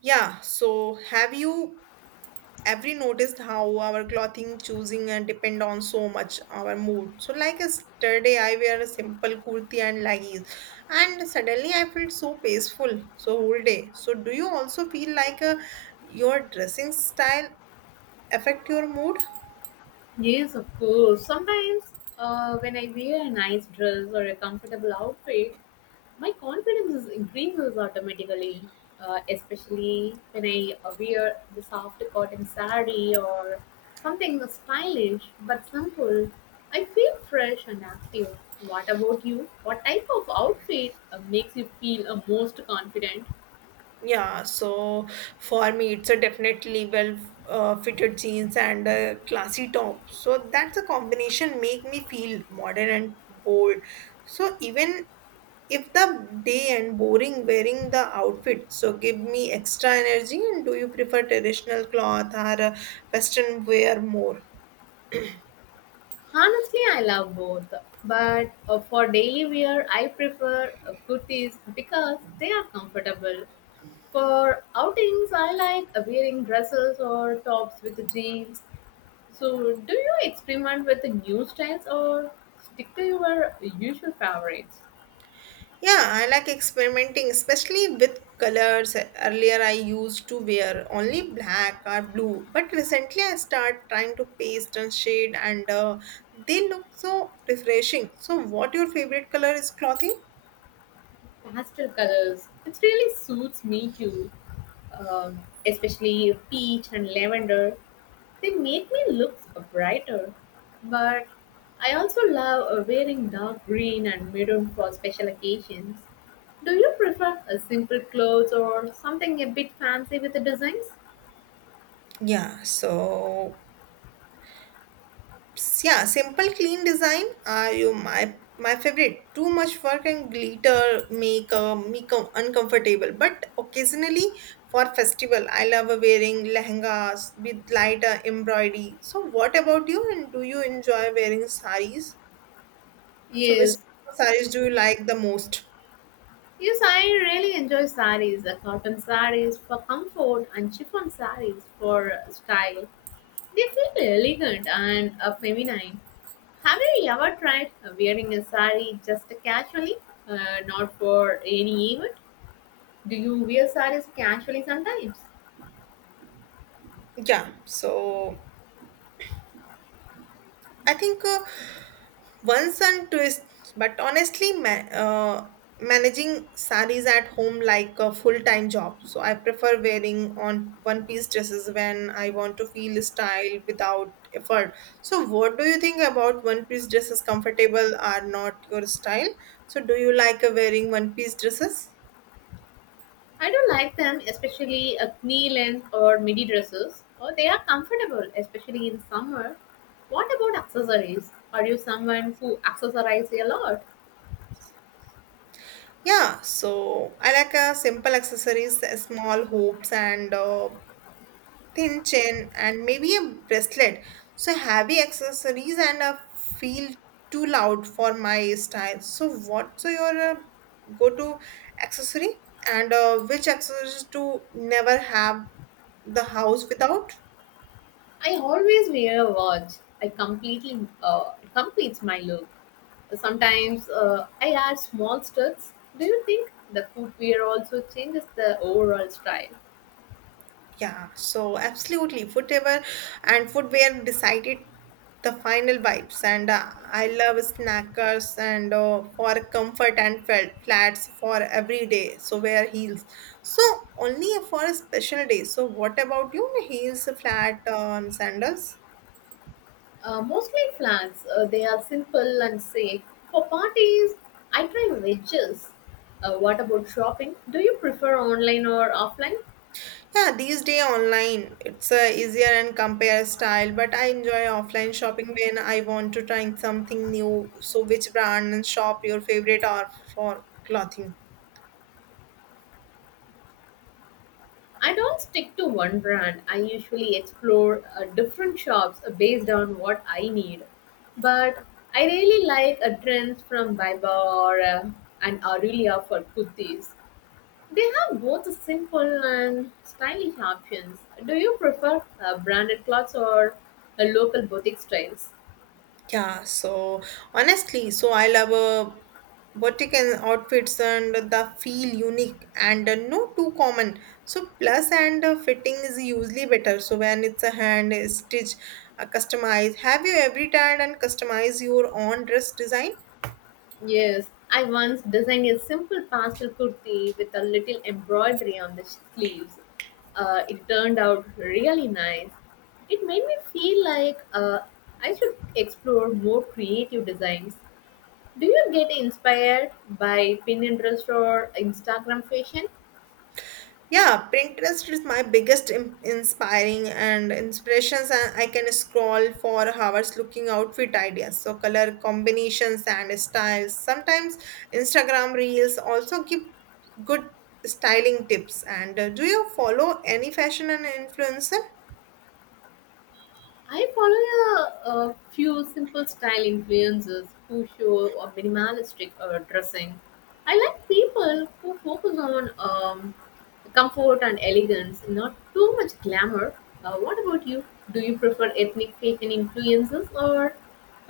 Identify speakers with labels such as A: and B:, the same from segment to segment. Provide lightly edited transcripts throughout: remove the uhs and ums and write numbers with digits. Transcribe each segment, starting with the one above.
A: Yeah, so have you ever noticed how our clothing choosing and depend on so much our mood? So like yesterday I wear a simple kurti and leggings and suddenly I felt so peaceful so whole day. So do you also feel like your dressing style affect your mood?
B: Yes, of course. Sometimes when I wear a nice dress or a comfortable outfit, my confidence is increases automatically. Especially when I wear the soft cotton saree or something stylish but simple, I feel fresh and active. What about you? What type of outfit makes you feel most confident?
A: Yeah, so for me, it's a definitely well fitted jeans and a classy top. So that's a combination make me feel modern and bold. So even if the day and boring wearing the outfit, so give me extra energy. And do you prefer traditional cloth or western wear more?
B: Honestly, I love both, but for daily wear, I prefer kurtis because they are comfortable. For outings, I like wearing dresses or tops with jeans. So, do you experiment with the new styles or stick to your usual favorites?
A: Yeah, I like experimenting, especially with colors. Earlier, I used to wear only black or blue, but recently I start trying to paste and shade, and they look so refreshing. So, what your favorite color is clothing?
B: Pastel colors, it really suits me too, um, especially peach and lavender. They make me look brighter, but I also love wearing dark green and maroon for special occasions. Do you prefer a simple clothes or something a bit fancy with the designs?
A: Yeah, so yeah simple clean design are you my favorite too much work and glitter make uncomfortable but occasionally for festival I love wearing lehengas with lighter embroidery. So what about you and do you enjoy wearing saris, so which
B: Yes.
A: saris do you like the most?
B: Yes, I really enjoy saris, the cotton saris for comfort and chiffon saris for style. They feel elegant and feminine. Have you ever tried wearing a sari just casually, not for any event? Do you wear sarees casually sometimes?
A: Yeah, so I think one sun twist, but honestly, managing saris at home like a full-time job. So I prefer wearing on one-piece dresses when I want to feel style without effort. So what do you think about one-piece dresses? Comfortable are not your style. So do you like wearing one-piece dresses?
B: I do like them, especially a knee length or midi dresses. Oh, they are comfortable, especially in summer. What about accessories? Are you someone who accessorizes a lot?
A: Yeah, so I like simple accessories, small hoops, and thin chain, and maybe a bracelet. So heavy accessories and a feel too loud for my style. So what's your go-to accessory and which accessories to never have the house without?
B: I always wear a watch. I completely it completes my look. Sometimes I add small studs. Do you think the footwear also changes the overall style?
A: Yeah, so absolutely. Whatever and footwear decided the final vibes. And I love snackers and for comfort and felt flats for every day. So wear heels. So only for a special day. So what about you? Heels, flat, sandals?
B: Mostly flats. They are simple and safe. For parties, I try wedges. What about shopping? Do you prefer online or offline?
A: Yeah, these day online it's easier and compare style, but I enjoy offline shopping when I want to try something new. So which brand and shop your favorite are for clothing?
B: I don't stick to one brand. I usually explore different shops based on what I need. But I really like a trend from Biba or an Aurelia for kurtis. They have both simple and stylish options. Do you prefer branded clothes or local boutique styles?
A: Yeah, so honestly, so I love boutique and outfits and the feel unique and no too common. So plus and fitting is usually better. So when it's a hand stitch, customized. Have you every time and customize your own dress design?
B: Yes, I once designed a simple pastel kurti with a little embroidery on the sleeves. It turned out really nice. It made me feel like I should explore more creative designs. Do you get inspired by Pinterest or Instagram fashion?
A: Yeah, Pinterest is my biggest inspiring and inspirations, and I can scroll for hours looking outfit ideas, so color combinations and styles. Sometimes Instagram reels also give good styling tips. And do you follow any fashion and influencer?
B: I follow a few simple style influencers who show a minimalistic dressing. I like people who focus on comfort and elegance, not too much glamour. What about you? Do you prefer ethnic fashion influences or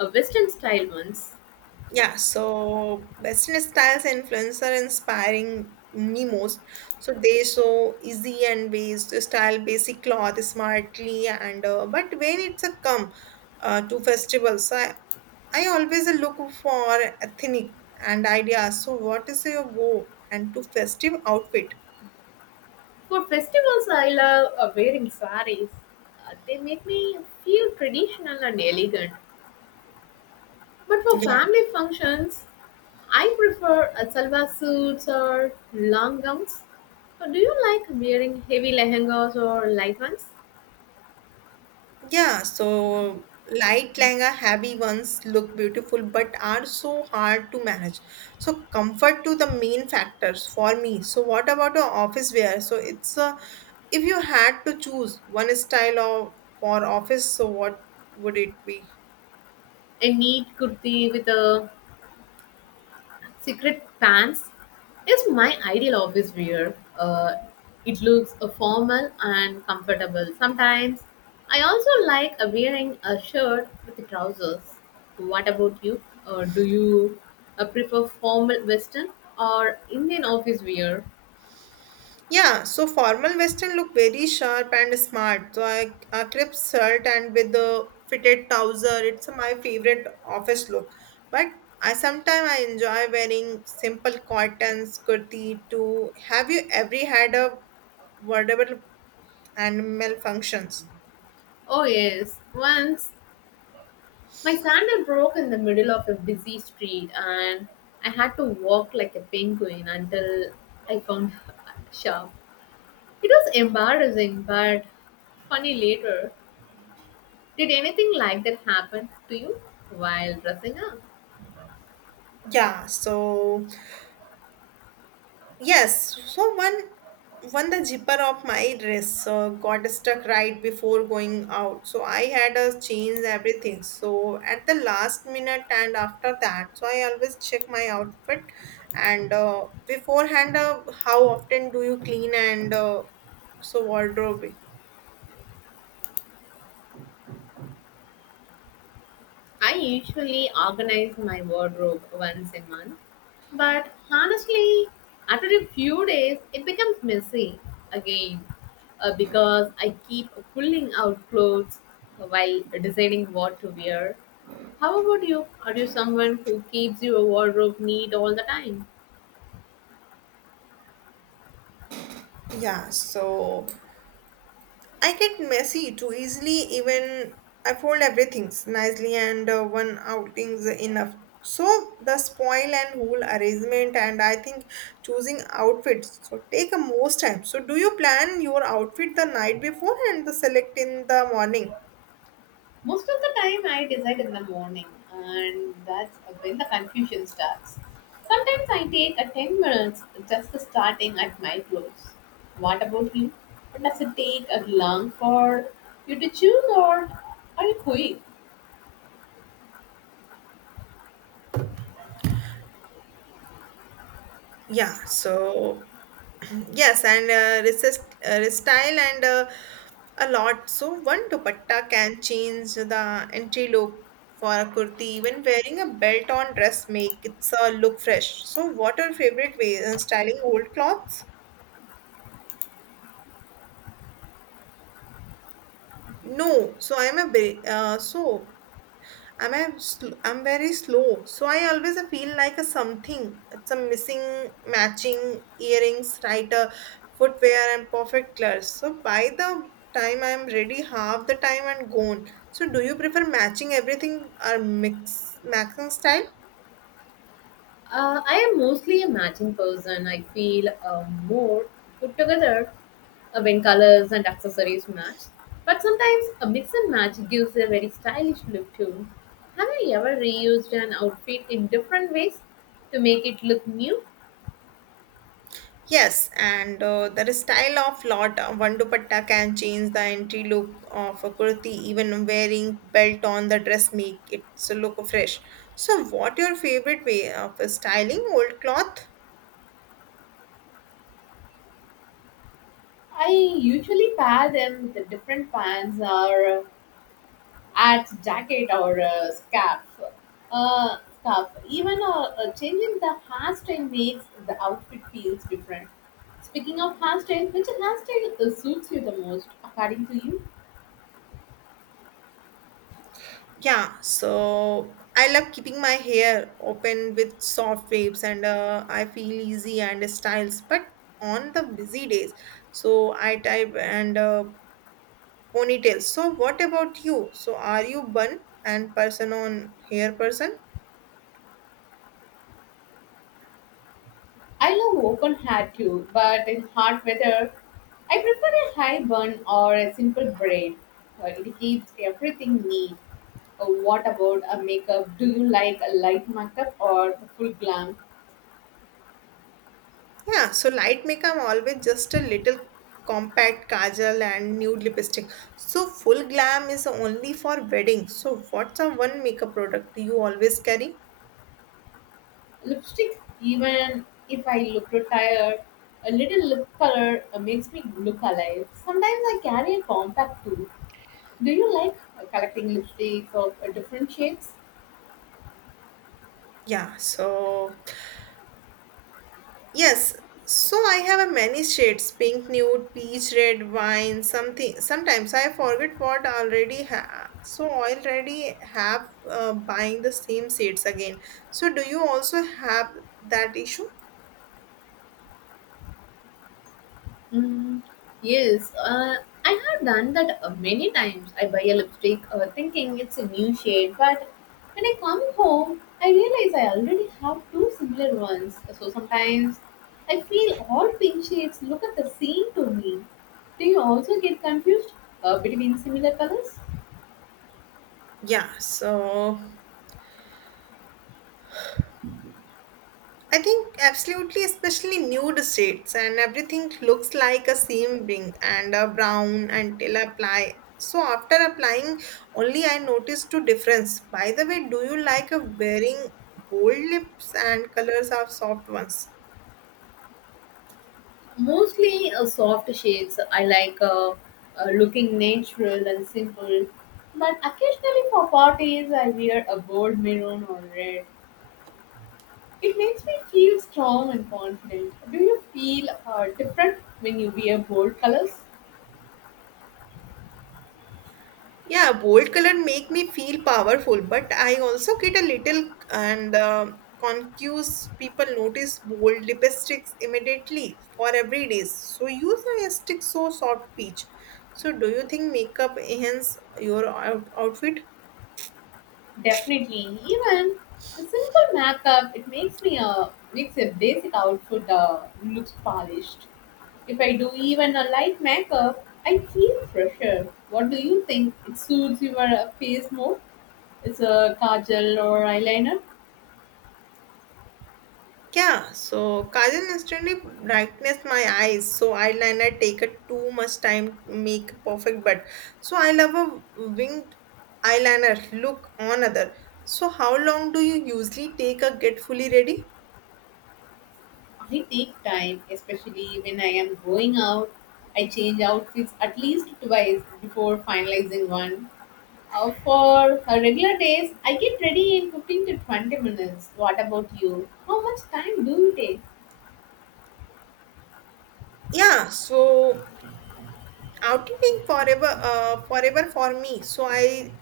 B: Western style ones?
A: Yeah, so Western styles influence are inspiring me most. So they show easy and based style, basic cloth smartly, and but when it's a come to festivals, so I always look for ethnic and ideas. So what is your go and to festive outfit?
B: For festivals, I love wearing saris. They make me feel traditional and elegant. But for
A: Yeah.
B: family functions, I prefer a salwar suits or long gowns. Do you like wearing heavy lehengas or light ones?
A: Yeah, so light langa, heavy ones look beautiful but are so hard to manage. So comfort to the main factors for me. So what about the office wear? So it's a, if you had to choose one style of for office, so what would it be?
B: A neat kurti with a secret pants is my ideal office wear. It looks formal and comfortable. Sometimes I also like wearing a shirt with trousers. What about you? Or do you prefer formal western or Indian office wear?
A: Yeah, so formal western look very sharp and smart. So I a crisp shirt and with the fitted trouser, it's my favorite office look. But I sometimes I enjoy wearing simple cottons kurti too. Have you ever had a wardrobe and malfunctions?
B: Oh, yes. Once my sandal broke in the middle of a busy street, and I had to walk like a penguin until I found a shop. It was embarrassing, but funny later. Did anything like that happen to you while dressing up?
A: Yeah, so yes, so one the zipper of my dress got stuck right before going out. So I had to change everything. So at the last minute and after that, so I always check my outfit and beforehand. How often do you clean and so wardrobe?
B: I usually organize my wardrobe once a month, but honestly, after a few days, it becomes messy again because I keep pulling out clothes while deciding what to wear. How about you? Are you someone who keeps your wardrobe neat all the time?
A: Yeah, so I get messy too easily, even I fold everything nicely, and one outing's enough. So the spoil and whole arrangement, and I think choosing outfits so take a most time. So do you plan your outfit the night before and the select in the morning?
B: Most of the time, I decide in the morning, and that's when the confusion starts. Sometimes I take a 10 minutes just starting at my clothes. What about you? Does it take a long for you to choose, or are you quick?
A: Yeah, so yes, and resist, style and a lot. So one dupatta can change the entry look for a kurti. Even wearing a belt on dress make it's a look fresh. So what are your favorite ways in styling old clothes? No, so so I'm very slow, so I always feel like a something. It's a missing matching earrings, right? A footwear and perfect clothes. So by the time I'm ready, half the time and gone. So do you prefer matching everything or mix matching style?
B: I am mostly a matching person. I feel more put together when colors and accessories match. But sometimes a mix and match gives a very stylish look too. Have you ever reused an outfit in different ways to make it look new?
A: Yes, and the style of lot one dupatta can change the entry look of a kurti. Even wearing belt on the dress make it so look fresh. So, what your favorite way of styling old cloth?
B: I usually pair them with different pants or at jacket or a scarf. Scarf. Even changing the hairstyle makes the outfit feels different. Speaking of hairstyle, which hairstyle suits you the most, according to you?
A: Yeah, so I love keeping my hair open with soft waves, and I feel easy and styles. But on the busy days, so I type and ponytails. So, what about you? So, are you bun and person on hair person?
B: I love open hair too, but in hot weather, I prefer a high bun or a simple braid. It keeps everything neat. What about a makeup? Do you like a light makeup or a full glam?
A: Yeah, so light makeup always just a little compact kajal and nude lipstick. So full glam is only for wedding. So what's a one makeup product you always carry?
B: Lipstick, even if I look tired, a little lip color makes me look alive. Sometimes I carry a compact too. Do you like collecting lipsticks of different shades?
A: Yeah, so yes. So I have a many shades pink, nude, peach, red, wine, something. Sometimes I forget what I already have. So I already have buying the same shades again. So do you also have that issue?
B: Mm, yes, I have done that many times. I buy a lipstick thinking it's a new shade, but when I come home, I realize I already have two similar ones. So sometimes I feel all pink shades look at the same to me. Do you also get confused between similar colors?
A: Yeah, so I think absolutely, especially nude shades, and everything looks like a seam ring and a brown until I apply. So after applying, only I noticed two difference. By the way, do you like a wearing bold lips and colors or soft ones?
B: Mostly soft shades. I like looking natural and simple, but occasionally for parties, I wear a bold maroon or red. It makes me feel strong and confident. Do you feel different when you wear bold colors?
A: Yeah, bold color make me feel powerful, but I also get a little and confused. People notice bold lipsticks immediately for every day. So use a stick so soft peach. So do you think makeup enhance your outfit?
B: Definitely. Even the simple makeup, it makes me makes a basic outfit looks polished. If I do even a light makeup, I feel fresher. What do you think? It suits your face more? It's a kajal or eyeliner.
A: Yeah, so kajal instantly brightens my eyes, so eyeliner take it too much time to make perfect, but so I love a winged eyeliner look on other. So how long do you usually take a get fully ready?
B: I take time, especially when I am going out. I change outfits at least twice before finalizing one. For regular days, I get ready in 15 to 20 minutes. What about you? How much time do you take?
A: Yeah, so outing forever, forever for me. So I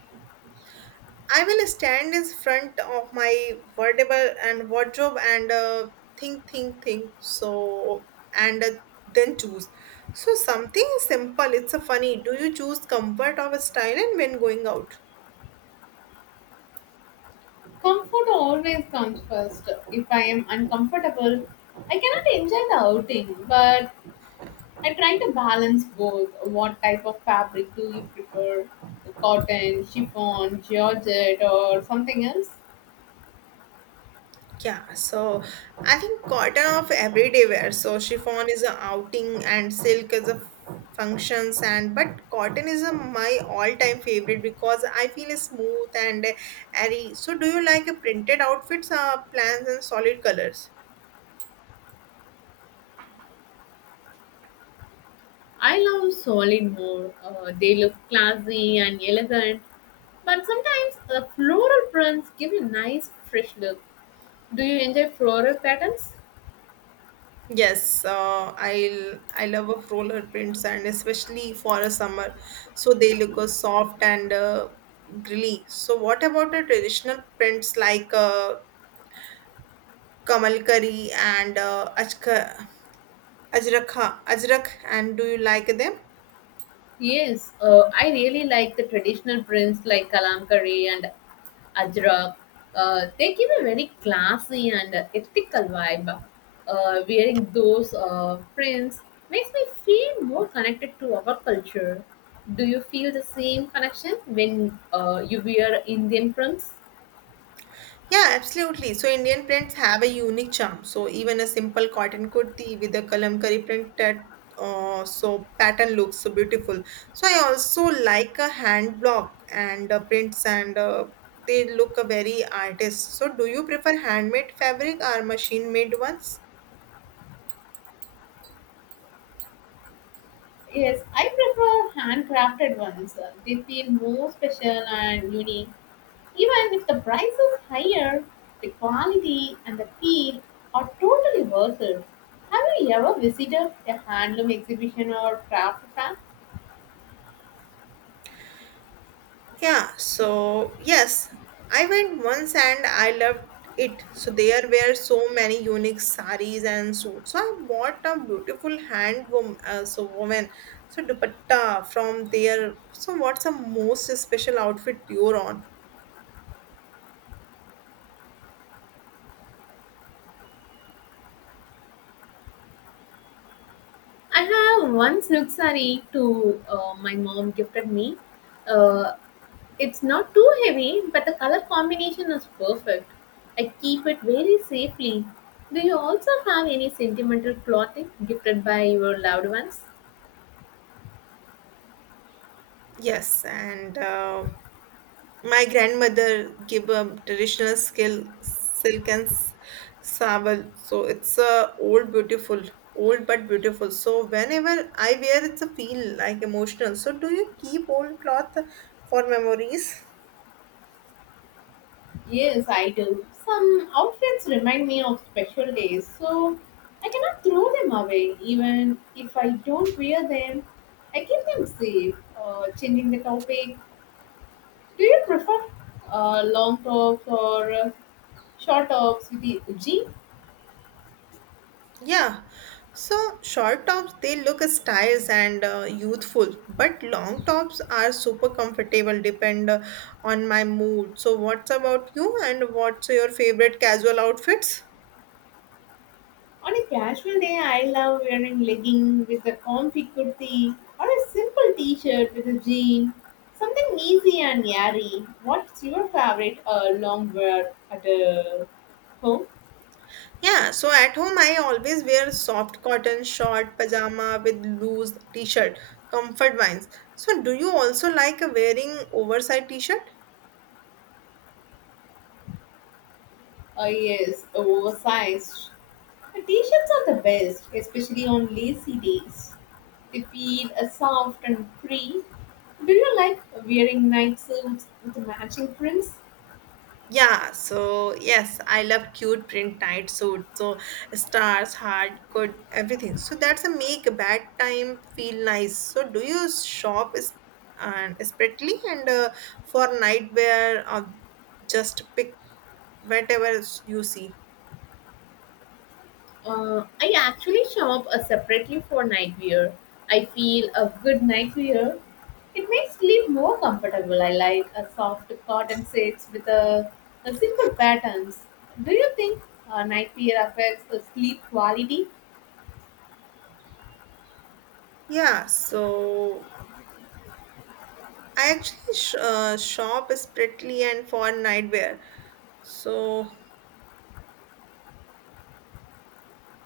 A: I will stand in front of my wardrobe and think, think. So and then choose. So something simple. It's a funny. Do you choose comfort or style and when going out?
B: Comfort always comes first. If I am uncomfortable, I cannot enjoy the outing, but I try to balance both. What type of fabric do you prefer? Cotton, chiffon, georgette, or something else?
A: Yeah, so I think cotton of everyday wear. So chiffon is a outing and silk is a functions and but cotton is a, my all-time favorite because I feel it's smooth and airy. So do you like a printed outfits, plans and solid colors?
B: I love solid more. They look classy and elegant, but sometimes the floral prints give a nice fresh look. Do you enjoy floral patterns?
A: Yes, I love of roller prints and especially for a summer, so they look soft and grilly. So what about the traditional prints like Kamal Curry and Ajrak, Ajrak, and do you like them?
B: Yes, I really like the traditional prints like Kalamkari and Ajrak. They give a very classy and ethical vibe. Wearing those prints makes me feel more connected to our culture. Do you feel the same connection when you wear Indian prints?
A: Yeah, absolutely. So Indian prints have a unique charm. So even a simple cotton kurti with a kalamkari print that so pattern looks so beautiful. So I also like a hand block and prints and they look a very artist. So do you prefer handmade fabric or machine made ones?
B: Yes, I prefer handcrafted ones. They feel more special and unique. Even if the price is higher, the quality and the feel are totally worth it. Have you ever visited a handloom exhibition or craft fair?
A: Yeah, so yes, I went once and I loved it. So there were so many unique saris and suits. So I bought a beautiful hand woman, so woman, so dupatta from there. So what's the most special outfit you're on?
B: I have one silk saree to my mom gifted me. Uh, It's not too heavy, but the color combination is perfect. I keep it very safely. Do you also have any sentimental clothing gifted by your loved ones?
A: Yes, and my grandmother gave a traditional skill, silk and sable. So it's old but beautiful. So whenever I wear, it's a feel like emotional. So do you keep old cloth for memories?
B: Yes, I do. Some outfits remind me of special days, so I cannot throw them away. Even if I don't wear them, I keep them safe. Changing the topic, do you prefer long tops or short tops with the jeans?
A: Yeah. So short tops they look stylish and youthful, but long tops are super comfortable. Depend on my mood. So what's about you? And what's your favorite casual outfits?
B: On a casual day, I love wearing leggings with a comfy kurti or a simple t-shirt with a jean. Something easy and airy. What's your favorite long wear at home?
A: Yeah, so at home I always wear soft cotton short pajama with loose t-shirt, comfort vines. So do you also like wearing oversized t-shirt?
B: Yes, oversized. The t-shirts are the best, especially on lazy days. They feel soft and free. Do you like wearing night suits with matching prints?
A: Yeah, so yes, I love cute print tight suit. So stars, heart, good, everything. So that's a make bad time feel nice. So do you shop is and separately and for nightwear or just pick whatever you see?
B: I actually shop separately for nightwear. I feel a good nightwear. It makes sleep more comfortable. I like a soft cotton sets with a simple patterns. Do you think nightwear affects the sleep quality?
A: Yeah, so I actually shop separately and for nightwear. So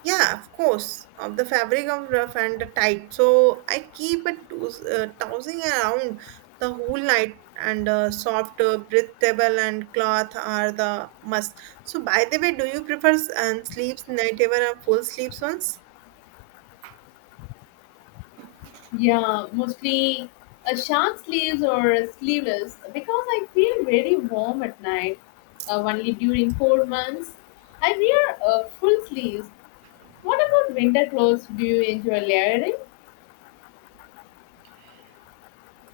A: yeah, of course, of the fabric of rough and the tight. So I keep it tossing around the whole night, and soft, breathable, and cloth are the must. So by the way, do you prefer and sleeps nightwear or full sleeps ones?
B: Yeah, mostly a short sleeves or sleeveless because I feel very warm at night. Only during cold months, I wear full sleeves. What about winter clothes? Do you enjoy layering?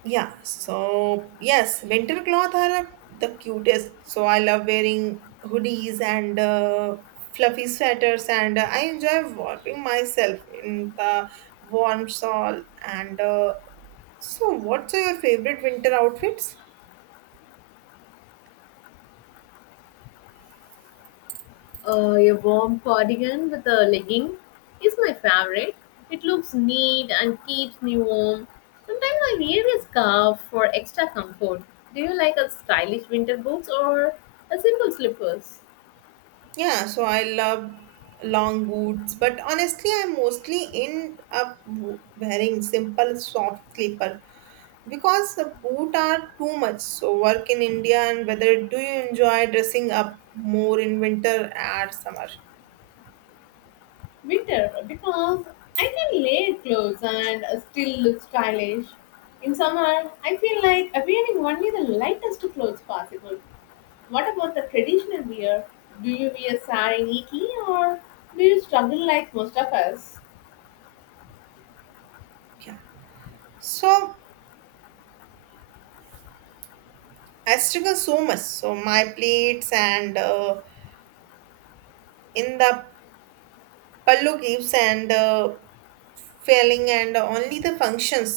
A: Yeah, so yes, winter cloth are the cutest. So I love wearing hoodies and fluffy sweaters, and I enjoy warming myself in the warm shawl. And what's your favorite winter outfits?
B: A warm cardigan with a legging is my favorite. It looks neat and keeps me warm. Sometimes I wear a scarf for extra comfort. Do you like a stylish winter boots or a simple slippers?
A: Yeah, so I love long boots, but honestly, I'm mostly in up wearing simple soft slipper because the both are too much so work in india and whether do you enjoy dressing up more in winter or summer?
B: Winter because I can layer clothes and still look stylish. In summer, I feel like wearing only the lightest clothes possible. What about the traditional wear? Do you wear sari and iki or do you struggle like most of us?
A: Yeah, so I struggle so much so my plates and in the pallu gives and failing and only the functions,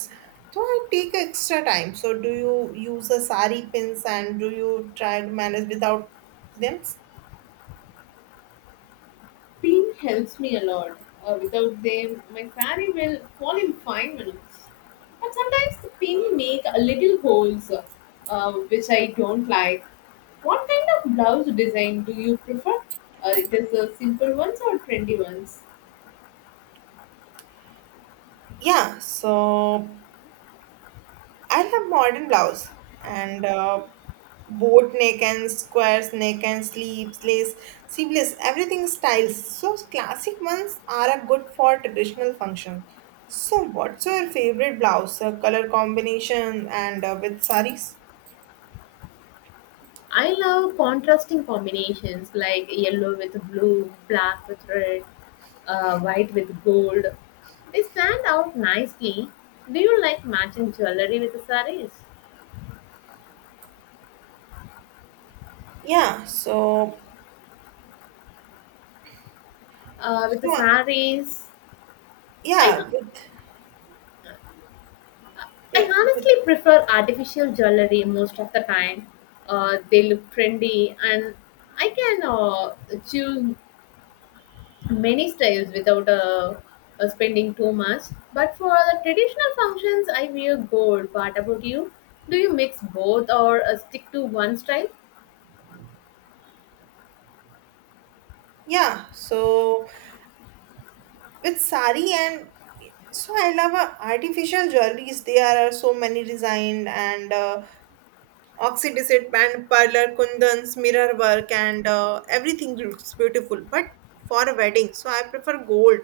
A: so I take extra time. So do you use a sari pins and do you try to manage without them?
B: Team helps me a lot. Without them, my saree will fall in 5 minutes. But sometimes the pin make a little holes, which I don't like. What kind of blouse design do you prefer? It is the simple ones or trendy ones?
A: Yeah, so I love modern blouse and boat neck and squares neck and sleeves, lace, sleeveless, everything styles. So classic ones are a good for traditional function. So what's your favorite blouse? Color combination and with saris?
B: I love contrasting combinations like yellow with blue, black with red, white with gold. They stand out nicely. Do you like matching jewelry with the sarees?
A: Yeah. So
B: With the
A: so uh,
B: saris, I
A: yeah with
B: I
A: yeah with,
B: honestly prefer artificial jewelry most of the time. They look trendy, and I can choose many styles without spending too much. But for the traditional functions, I wear gold. What about you? Do you mix both or stick to one style?
A: yeah. So with sari and so I love artificial jewelries. There are so many designed and. Oxydesert band parlor kundans mirror work and everything looks beautiful, but for a wedding so I prefer gold.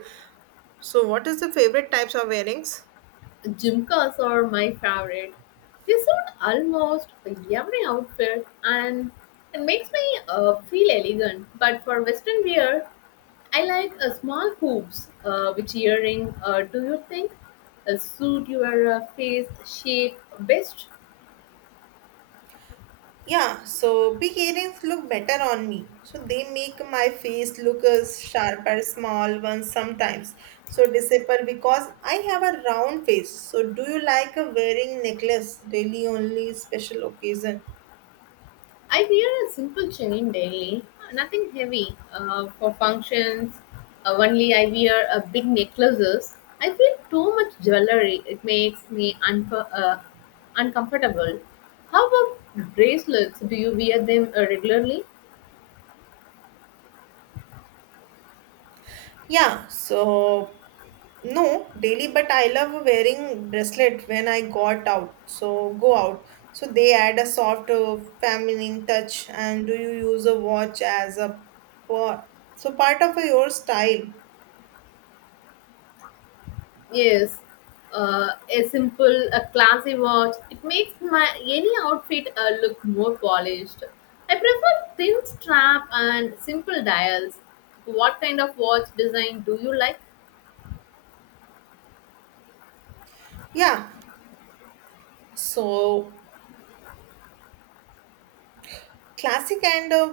A: So what is the favorite types of earrings?
B: Jumkas are my favorite. They suit almost every outfit and it makes me feel elegant. But for Western wear, I like a small hoops. Which earring do you think suit your face shape best?
A: Yeah, so big earrings look better on me, so they make my face look as sharper. Small ones sometimes so disappear because I have a round face. So do you like wearing necklace really only special occasion?
B: I wear a simple chain daily, nothing heavy. For functions, only I wear a big necklaces. I feel too much jewelry. It makes me uncomfortable. How about bracelets? Do you wear them regularly?
A: Yeah, so no, daily, but I love wearing bracelet when I got out. So go out. So they add a soft, feminine touch. And do you use a watch as a part? So part of your style.
B: Yes, a simple, a classy watch. It makes my any outfit look more polished. I prefer thin strap and simple dials. What kind of watch design do you like?
A: Yeah. So classic and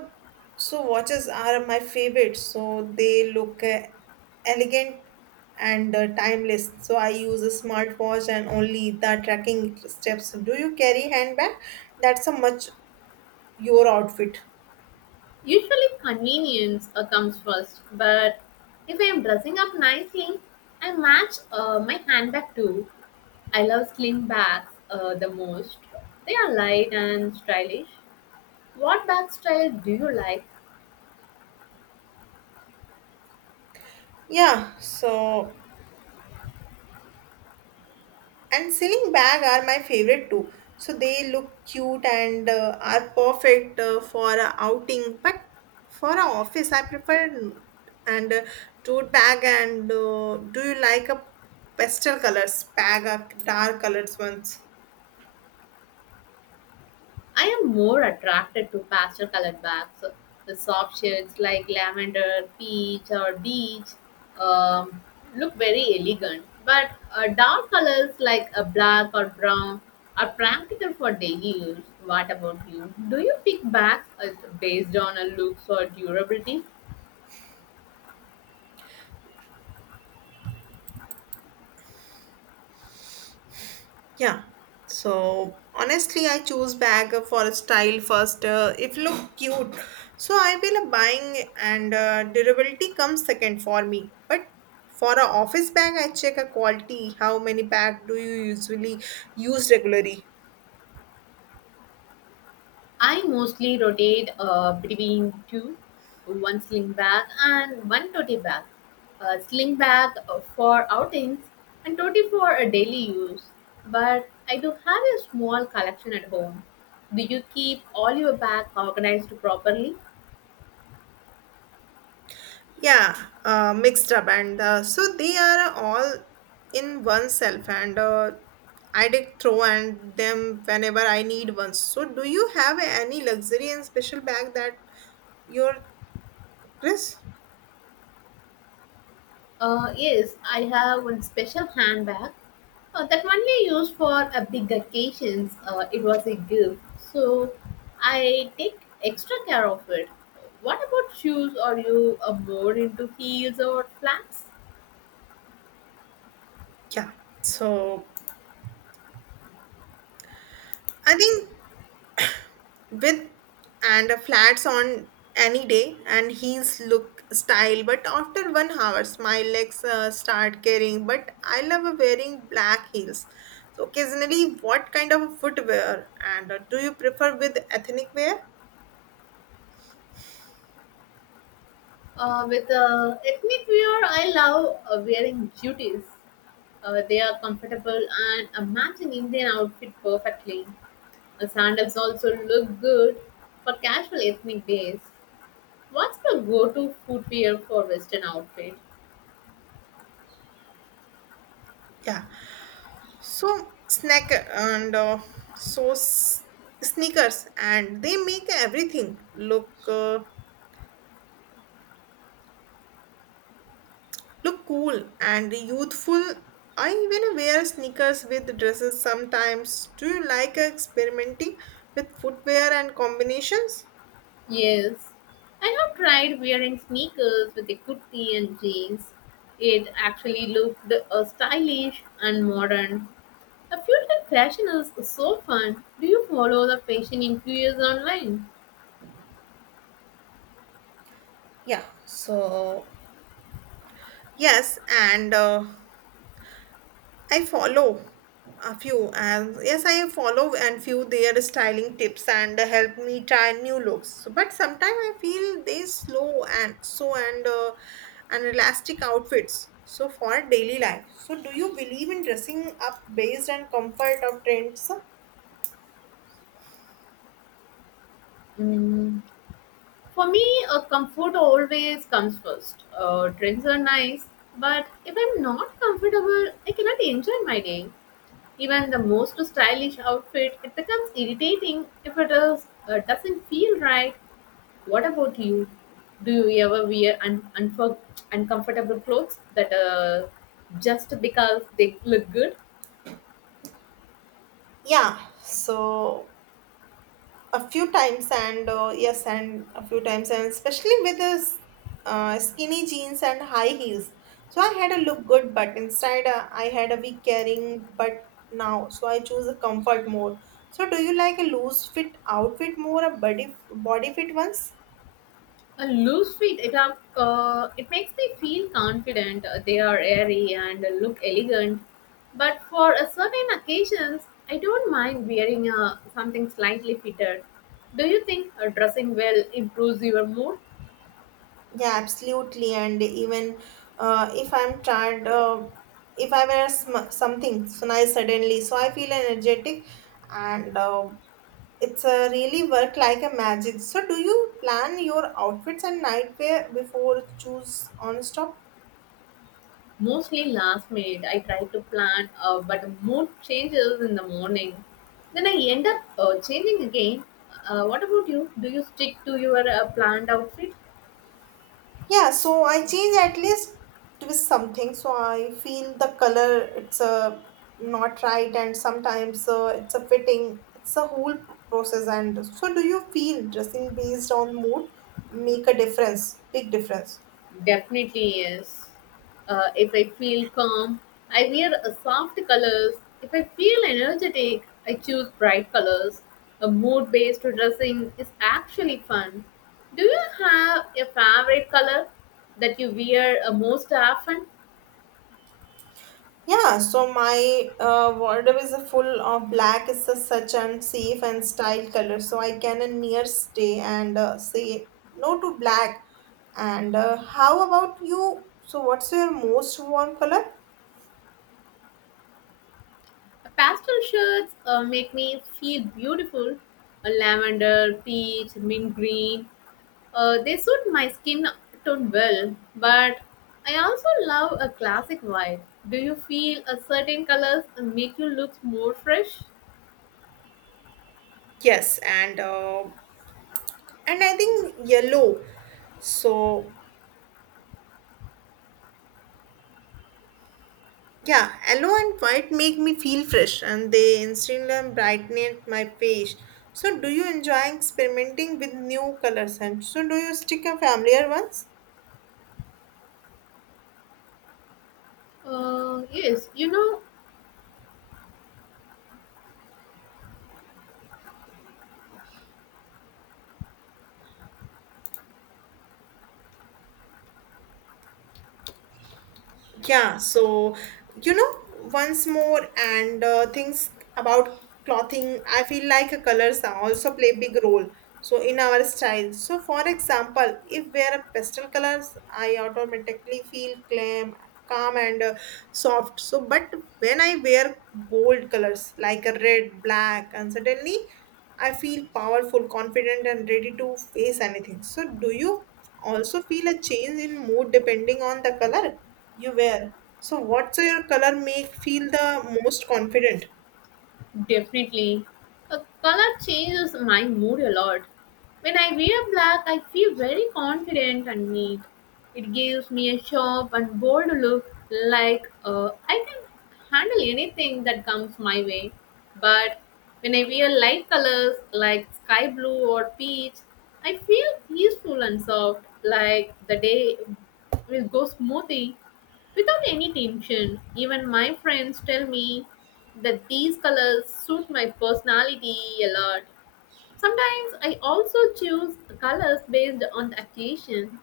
A: so watches are my favorite. So they look elegant and timeless. So I use a smartwatch and only the tracking steps. Do you carry handbag that's a much your outfit?
B: Usually convenience comes first, but if I am dressing up nicely, I match my handbag too. I love sling bags the most. They are light and stylish. What bag style do you like?
A: Yeah, so and ceiling bag are my favorite too, so they look cute and are perfect for a outing, but for an office I prefer and tote bag. And do you like a pastel colors bag or dark colors ones?
B: I am more attracted to pastel colored bags, the soft shades like lavender, peach, or beige. Um, Look very elegant, but dark colors like a black or brown are practical for daily use. What about you? Do you pick bags based on a looks or durability?
A: Yeah. So honestly, I choose bag for style first. If look cute, so I will buying and durability comes second for me. But for a office bag, I check a quality. How many bag do you usually use regularly?
B: I mostly rotate between two, one sling bag and one tote bag. A sling bag for outings and tote for a daily use. But I do have a small collection at home. Do you keep all your bags organized properly?
A: Yeah, mixed up and so they are all in oneself and I did throw and them whenever I need one. So do you have any luxury and special bag that your Chris?
B: Yes, I have one special handbag that only used for a big occasions. It was a gift, so I take extra care of it. What about shoes? Are you more into heels or flats?
A: Yeah. So I think with and a flats on any day and his look style, but after 1 hour, my legs start caring, but I love wearing black heels so occasionally. What kind of footwear and do you prefer with ethnic wear?
B: With ethnic wear, I love wearing jutis. They are comfortable and match an Indian outfit perfectly. Sandals also look good for casual ethnic days. What's my go-to footwear for western outfit?
A: Yeah, so snack and so s- sneakers, and they make everything look cool and youthful. I even wear sneakers with dresses sometimes. Do you like experimenting with footwear and combinations?
B: Yes, I have tried wearing sneakers with a kurti and jeans. It actually looked stylish and modern. I feel like fashion is so fun. Do you follow the fashion influencers online?
A: Yeah, so Yes, and I follow a few and yes, I follow and few their styling tips and help me try new looks. So, but sometimes I feel they slow and so and elastic outfits. So for daily life. So do you believe in dressing up based on comfort or trends?
B: Mm. For me, comfort always comes first. Trends are nice, but if I'm not comfortable, I cannot enjoy my day. Even the most stylish outfit, it becomes irritating if it is, doesn't feel right. What about you? Do you ever wear uncomfortable clothes that just because they look good?
A: Yeah. So a few times and yes and a few times and especially with this skinny jeans and high heels, so I had a look good, but inside I had a weak carrying, but now so I choose a comfort more. So do you like a loose fit outfit more a body fit ones?
B: A loose fit, it makes me feel confident. They are airy and look elegant. But for a certain occasions, I don't mind wearing something slightly fitted. Do you think dressing well improves your mood?
A: Yeah, absolutely. And even if I'm tired, if I wear something so nice suddenly, so I feel energetic and it's a really work like a magic. So do you plan your outfits and nightwear before choose on stop?
B: Mostly last minute, I try to plan, but mood changes in the morning. Then I end up changing again. What about you? Do you stick to your planned outfit?
A: Yeah, so I change at least twist something. So I feel the color it's a not right, and sometimes it's a fitting. It's a whole process. And so do you feel dressing based on mood make a difference, big difference?
B: Definitely yes. If I feel calm, I wear soft colors. If I feel energetic, I choose bright colors. A mood based dressing is actually fun. Do you have a favorite color that you wear most often?
A: Yeah, so my wardrobe is full of black. It's a such and safe and style color, so I can a near stay and say no to black. And how about you? So what's your most warm color?
B: Pastel shades make me feel beautiful. Lavender, peach, mint green. They suit my skin tone well, but I also love a classic white. Do you feel a certain colors make you look more fresh?
A: Yes, and I think yellow. So yeah, yellow and white make me feel fresh, and they instantly brighten my face. So do you enjoy experimenting with new colors? And so do you stick a familiar ones?
B: Yes, you know,
A: Yeah, so you know, once more and things about clothing, I feel like colors also play big role. So in our style. So for example, if wear a pastel colors, I automatically feel calm and soft. So but when I wear bold colors like a red, black, and suddenly I feel powerful, confident, and ready to face anything. So do you also feel a change in mood depending on the color you wear? So, what's your color make feel the most confident?
B: definitely. A color changes my mood a lot. When I wear black, I feel very confident and neat. It gives me a sharp and bold look, like I can handle anything that comes my way. But when I wear light colors like sky blue or peach, I feel peaceful and soft, like the day will go smoothly. Without any tension, even my friends tell me that these colors suit my personality a lot. Sometimes I also choose colors based on the occasion.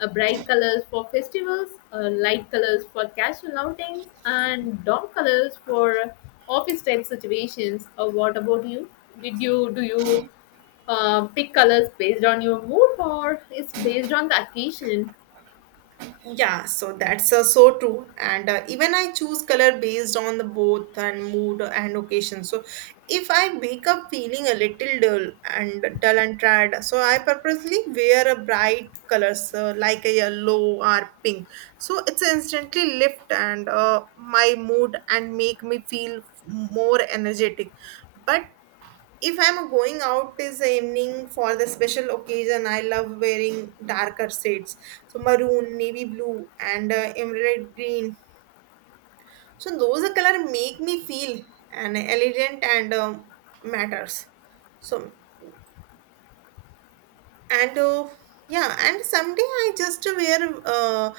B: A bright colors for festivals, light colors for casual outings, and dark colors for office type situations. What about you? Did you Do you pick colors based on your mood or it's based on the occasion?
A: Yeah, so that's so true. And even I choose color based on the both and mood and occasion. So if I wake up feeling a little dull and tired, so I purposely wear a bright colors like a yellow or pink. So it's instantly lift and my mood and make me feel more energetic. But if I'm going out is evening for the special occasion, I love wearing darker shades. So maroon, navy blue, and emerald green. So those color make me feel an elegant and matters. So and Yeah, and someday I just wear uh,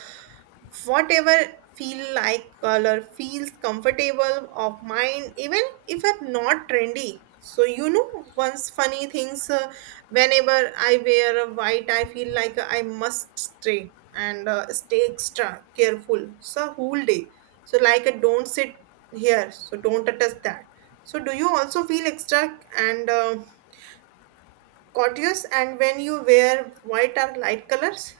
A: whatever feel like color feels comfortable of mine, even if it's not trendy. So you know, once funny things whenever I wear a white, I feel like I must stay and stay extra careful so whole day. So like don't sit here, so don't touch that. So do you also feel extra and courteous and when you wear white or light colors?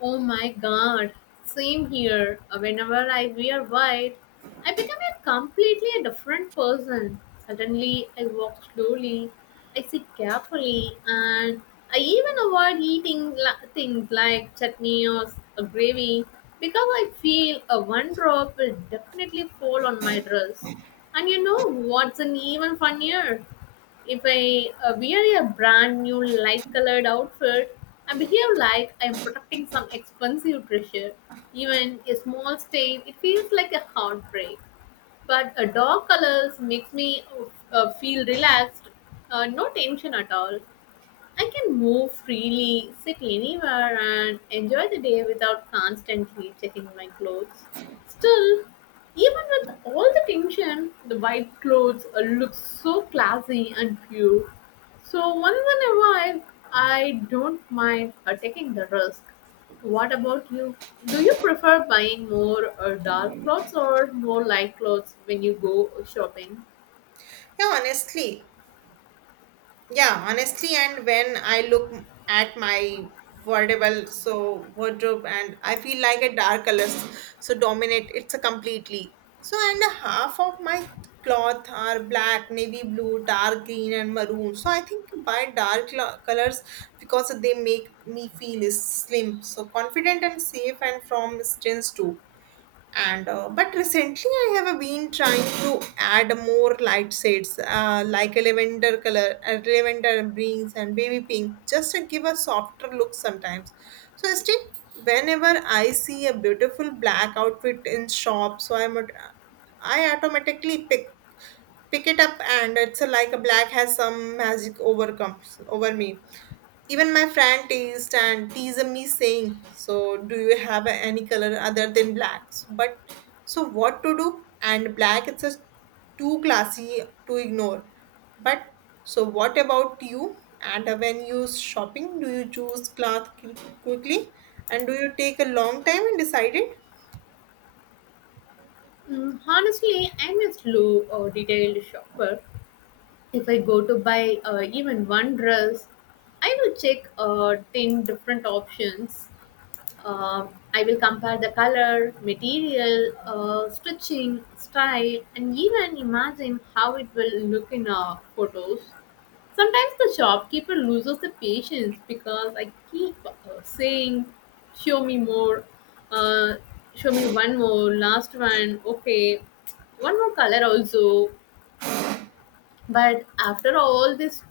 B: Oh my god, same here. Whenever I wear white, I become a completely a different person. Suddenly, I walk slowly, I sit carefully, and I even avoid eating things like chutney or a gravy because I feel a one drop will definitely fall on my dress. And you know what's an even funnier? If I wear a brand new light colored outfit, I behave like I'm protecting some expensive treasure. Even a small stain, it feels like a heartbreak. But a dark colors makes me feel relaxed, no tension at all. I can move freely, sit anywhere, and enjoy the day without constantly checking my clothes. Still, even with all the tension, the white clothes look so classy and pure. So, once in a while, I don't mind taking the risk. What about you? Do you prefer buying more dark clothes or more light clothes when you go shopping?
A: yeah honestly yeah, honestly, and when I look at my wardrobe, so wardrobe, and I feel like a dark colors so dominate it's a completely so. And a half of my cloth are black, navy blue, dark green, and maroon. So I think buy dark colors, because they make me feel slim so confident and safe and from strengths too. And but recently I have been trying to add more light shades like a lavender color, lavender greens and baby pink, just to give a softer look sometimes. So still, whenever I see a beautiful black outfit in shop, so I'm at- I automatically pick it up. And it's like a black has some magic overcomes over me. Even my friend teased me saying, so do you have any color other than black? So, but so what to do? And black it's a too classy to ignore. But so what about you? And when you shopping, do you choose cloth quickly and do you take a long time and decide it?
B: Mm, honestly, I'm a slow or detailed shopper. If I go to buy even one dress, I will check 10 different options. Um I will compare the color, material, stitching, style, and even imagine how it will look in photos. Sometimes the shopkeeper loses the patience because I keep saying, show me more, uh, show me one more, last one, okay, one more color also. But after all this